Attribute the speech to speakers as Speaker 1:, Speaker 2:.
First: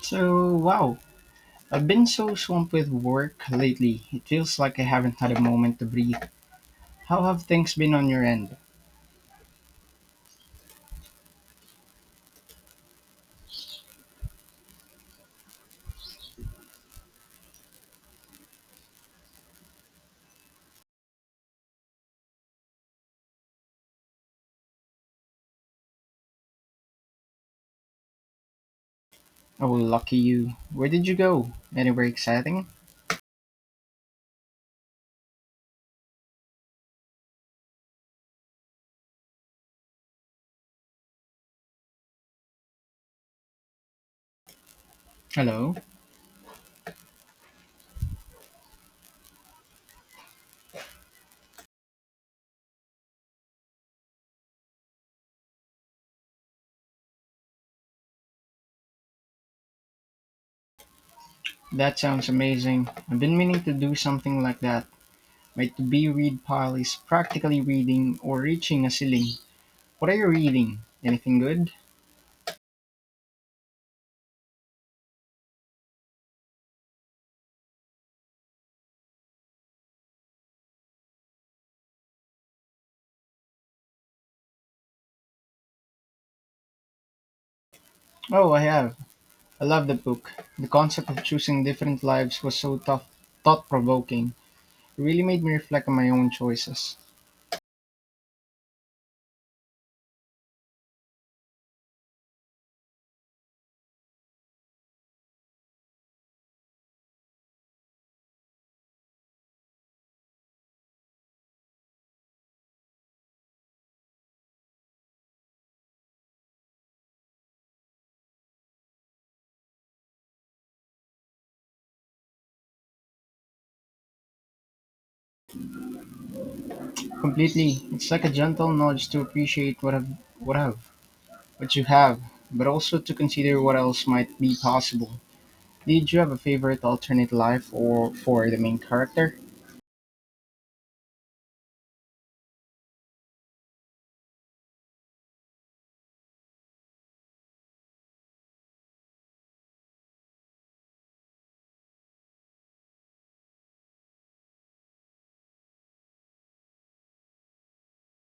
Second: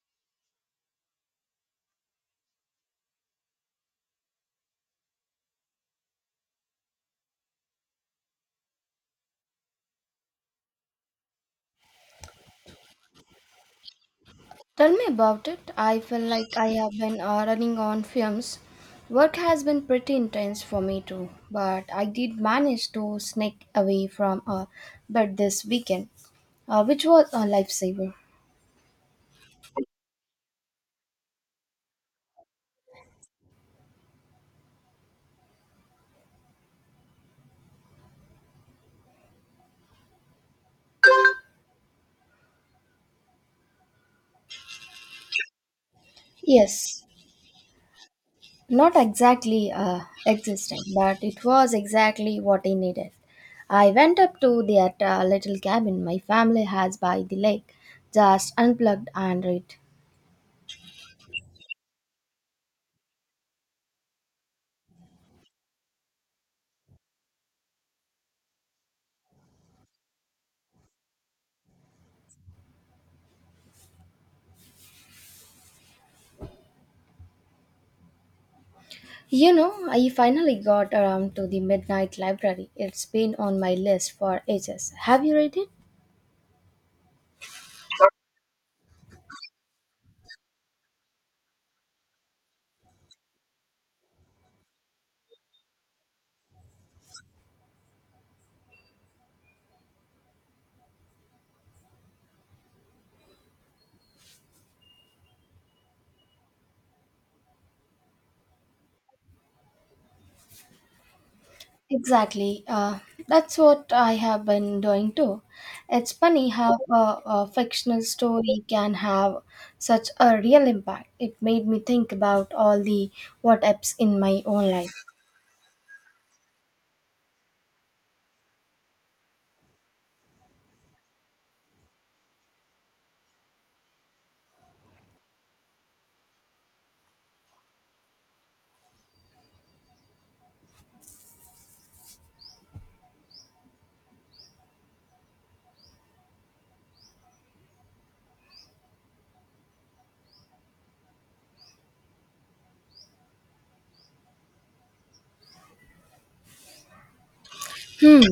Speaker 1: So, wow, I've been so swamped with work lately. It feels like I haven't had a moment to breathe. How have things been on your end?
Speaker 2: Tell me about it. I feel like I have been running on fumes. Work has been pretty intense for me too, but I did manage to sneak away from a bed this weekend, which was a lifesaver.
Speaker 1: Oh, lucky you. Where did you go? Anywhere exciting? Hello?
Speaker 2: Yes, not exactly existing, but it was exactly what I needed. I went up to that little cabin my family has by the lake, just unplugged and read.
Speaker 1: That sounds amazing. I've been meaning to do something like that. My to be read pile is practically reading or reaching a ceiling. What are you reading? Anything good?
Speaker 2: You know, I finally got around to The Midnight Library. It's been on my list for ages. Have you read it?
Speaker 1: Oh, I have. I love the book. The concept of choosing different lives was so thought provoking. It really made me reflect on my own choices.
Speaker 2: Exactly. That's what I have been doing too. It's funny how a fictional story can have such a real impact. It made me think about all the what ifs in my own life.
Speaker 1: Completely. It's like a gentle nudge to appreciate what have what you have, but also to consider what else might be possible. Did you have a favorite alternate life or for the main character?
Speaker 2: Hmm.